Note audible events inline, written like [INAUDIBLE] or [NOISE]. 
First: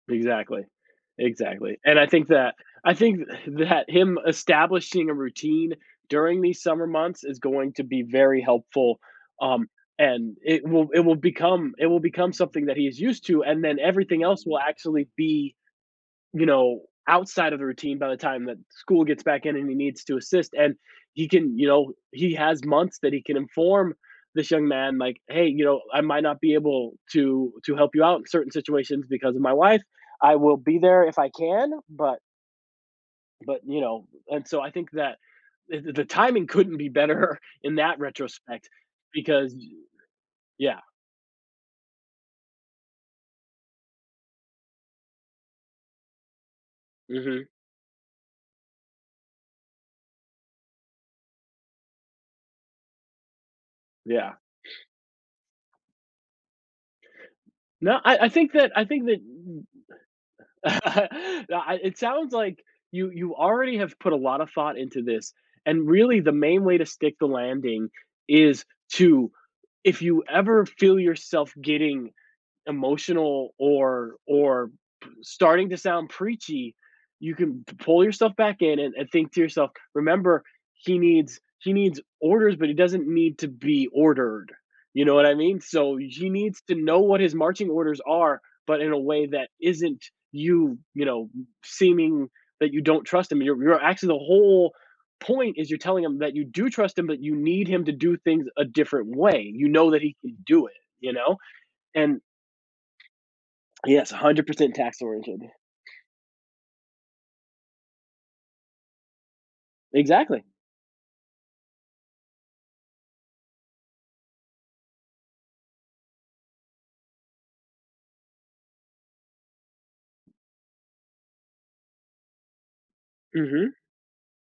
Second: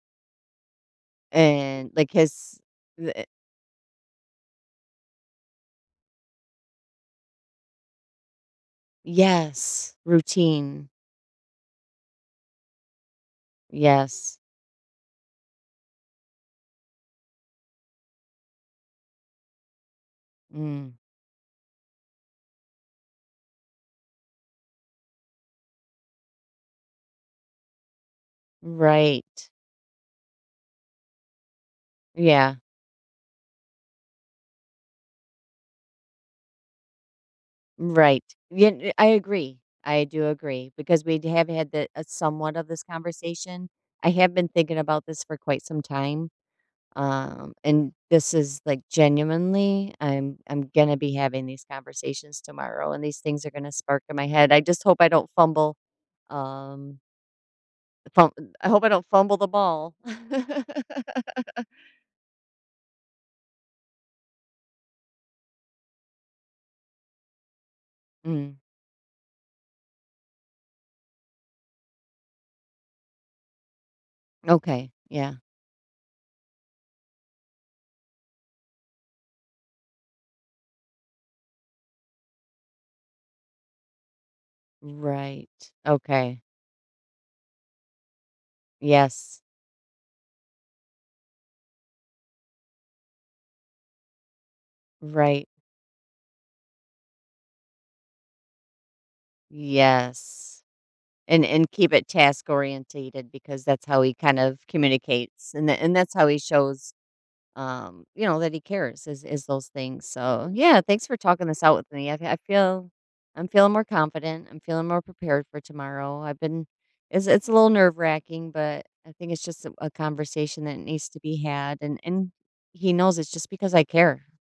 Exactly. Exactly. And, And I like, think that his I th think e [EXHALES] that him establishing a routine during these summer months is going to be very helpful, um, Yes. and it will Routine. it will become it will become something that he is used to, and then everything Yes. else will actually be, you know, outside of the routine by the time that school gets back in and he needs to assist, and Mm. he can, you know he has months that he can inform this young man like, "Hey, you know, I might not be able to to help you out in certain situations because of Right. my wife. I will be there if I can, but" Yeah. "but, you know" And, so, I think that the the the timing couldn't be better in that Right. Ye retrospect n I because, agree, eh I do agree Yeah. because we'd have had the a somewhat of this conversation. I have been thinking about this for quite some time, Mhm. um, and this is, like genuinely, I'm I'm gonna be having these conversations tomorrow, and these things are gonna spark in my Yeah. head, I just hope I don't fumble, um No, I I fum uh, think I that hope I I think don't fumble the that ball. [CHUCKLES] No, [LAUGHS] I it sounds like you you already have put a lotta thought into this and, really, the main way to stick the landing Mm. is to if you ever feel yourself getting emotional or or Okay, p yeah. starting to sound preachy, you can p pull yourself back in and and think to yourself, "Remember, he needs he needs orders, but he doesn't need to be ordered." You know what I Right. mean? So, y he Okay. needs to know what his marching orders are, but in a way Yes. that isn't you, you know, b seeming that you don't trust him. You're you're actually, the whole Right. point is you're telling him that you do trust him, but you need him to do things a different way, you know that he can Yes, do it, you know? and and keep it And task-orientated because that's how Yes, he a kind hundred of percent task-oriented. communicates, and th and that's how he shows, um, you know, that he cares is is those things. Exactly. So, yeah, thanks for talking this out with me, I I feel I'm feeling more confident, I'm feeling more prepared for tomorrow, I've been it's it's a little nerve racking, but I think it's just, uh, a conversation that needs to be had, and and he knows it's just Mhm. because I care.